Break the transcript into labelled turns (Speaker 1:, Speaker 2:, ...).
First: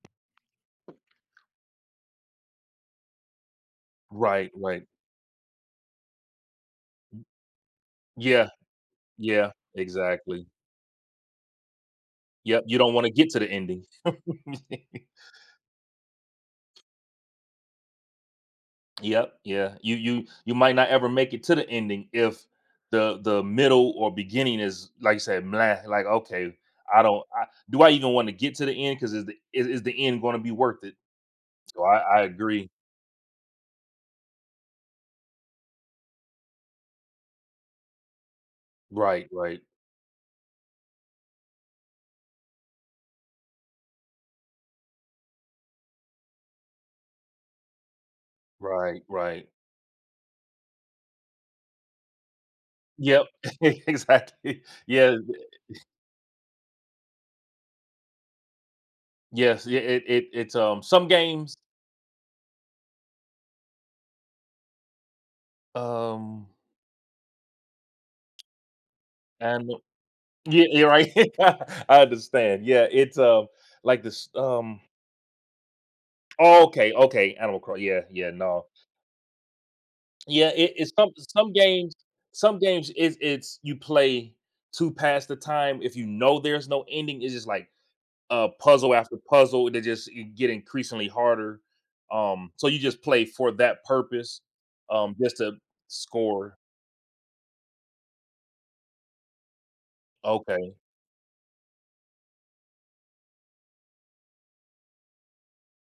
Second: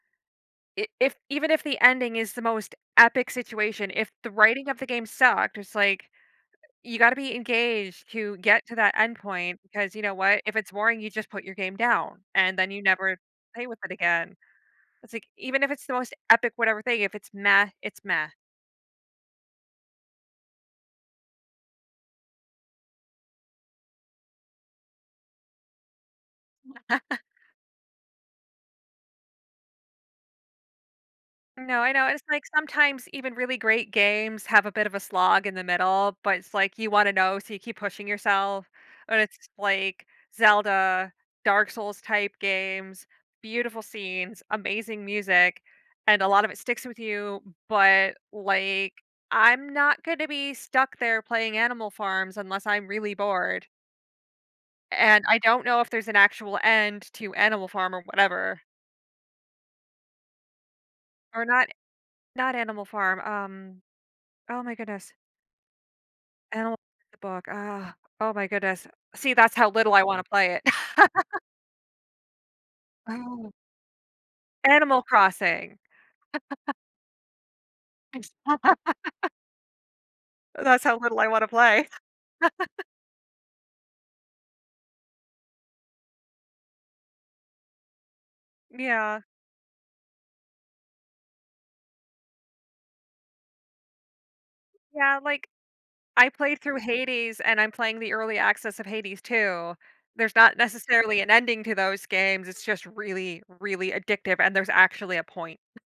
Speaker 1: I if even if the ending is the most epic situation, if the
Speaker 2: Right,
Speaker 1: writing of
Speaker 2: right.
Speaker 1: the game sucked, it's like, you gotta
Speaker 2: M
Speaker 1: be engaged to
Speaker 2: Yeah.
Speaker 1: get to that end
Speaker 2: Yeah,
Speaker 1: point, because you know what?
Speaker 2: exactly.
Speaker 1: If it's boring, you just put your game down, and
Speaker 2: Yup,
Speaker 1: then
Speaker 2: you
Speaker 1: you
Speaker 2: don't wanna
Speaker 1: never
Speaker 2: get to the
Speaker 1: play with
Speaker 2: ending.
Speaker 1: it again. It's like, even if it's the most epic, whatever thing, if it's "meh," it's "meh."
Speaker 2: Yup, yeah, you you you might not ever make it to the ending if the the middle or beginning is, like you said, "bleh," like, okay, I don't, uh "Do I even wanna get to the end 'cause is the is is the end gonna be worth it?"
Speaker 1: No,
Speaker 2: So,
Speaker 1: I
Speaker 2: I
Speaker 1: know,
Speaker 2: I
Speaker 1: it's, like,
Speaker 2: agree.
Speaker 1: sometimes even really great games have a bit of a slog in the middle, but it's, like, you wanna know, so you keep pushing yourself. Or
Speaker 2: Right,
Speaker 1: it's
Speaker 2: right.
Speaker 1: like Zelda, Dark Souls-type games- beautiful scenes, amazing music, and a lot of it sticks with you, but, like,
Speaker 2: Right, right.
Speaker 1: I'm not gonna be stuck there playing Animal Farms unless I'm really
Speaker 2: Yup,
Speaker 1: bored
Speaker 2: exactly. Yeah,
Speaker 1: and I
Speaker 2: the
Speaker 1: don't know if there's an actual end to Animal Farm or whatever
Speaker 2: Yes, yeah, it it it's, um some
Speaker 1: Or
Speaker 2: games
Speaker 1: not not Animal Farm, um oh my goodness
Speaker 2: Um
Speaker 1: Animal [unintelligible] the book. Ugh. Oh my goodness. See, that's
Speaker 2: and
Speaker 1: how
Speaker 2: th
Speaker 1: little I want to play
Speaker 2: Yeah,
Speaker 1: it.
Speaker 2: you're right. I understand, yeah. It's, um
Speaker 1: Oh.
Speaker 2: like this, um
Speaker 1: Animal Crossing.
Speaker 2: Oh, okay, okay. Animal Cro yeah,
Speaker 1: I jus
Speaker 2: yeah, no. Yeah, it
Speaker 1: That's
Speaker 2: it's
Speaker 1: how
Speaker 2: some
Speaker 1: little I wanna
Speaker 2: some
Speaker 1: play.
Speaker 2: games some games, it's it's you play to pass the time. If you know there's no ending, it's just, like, a puzzle after
Speaker 1: Yeah.
Speaker 2: puzzle, they just i get increasingly harder- um, so you just play for that purpose, um,
Speaker 1: Yeah,
Speaker 2: just
Speaker 1: like,
Speaker 2: to
Speaker 1: I
Speaker 2: score.
Speaker 1: played through Hades and I'm playing the early access of Hades II- there's not
Speaker 2: Okay.
Speaker 1: necessarily an ending to those games, it's just really, really addictive, and there's actually a point.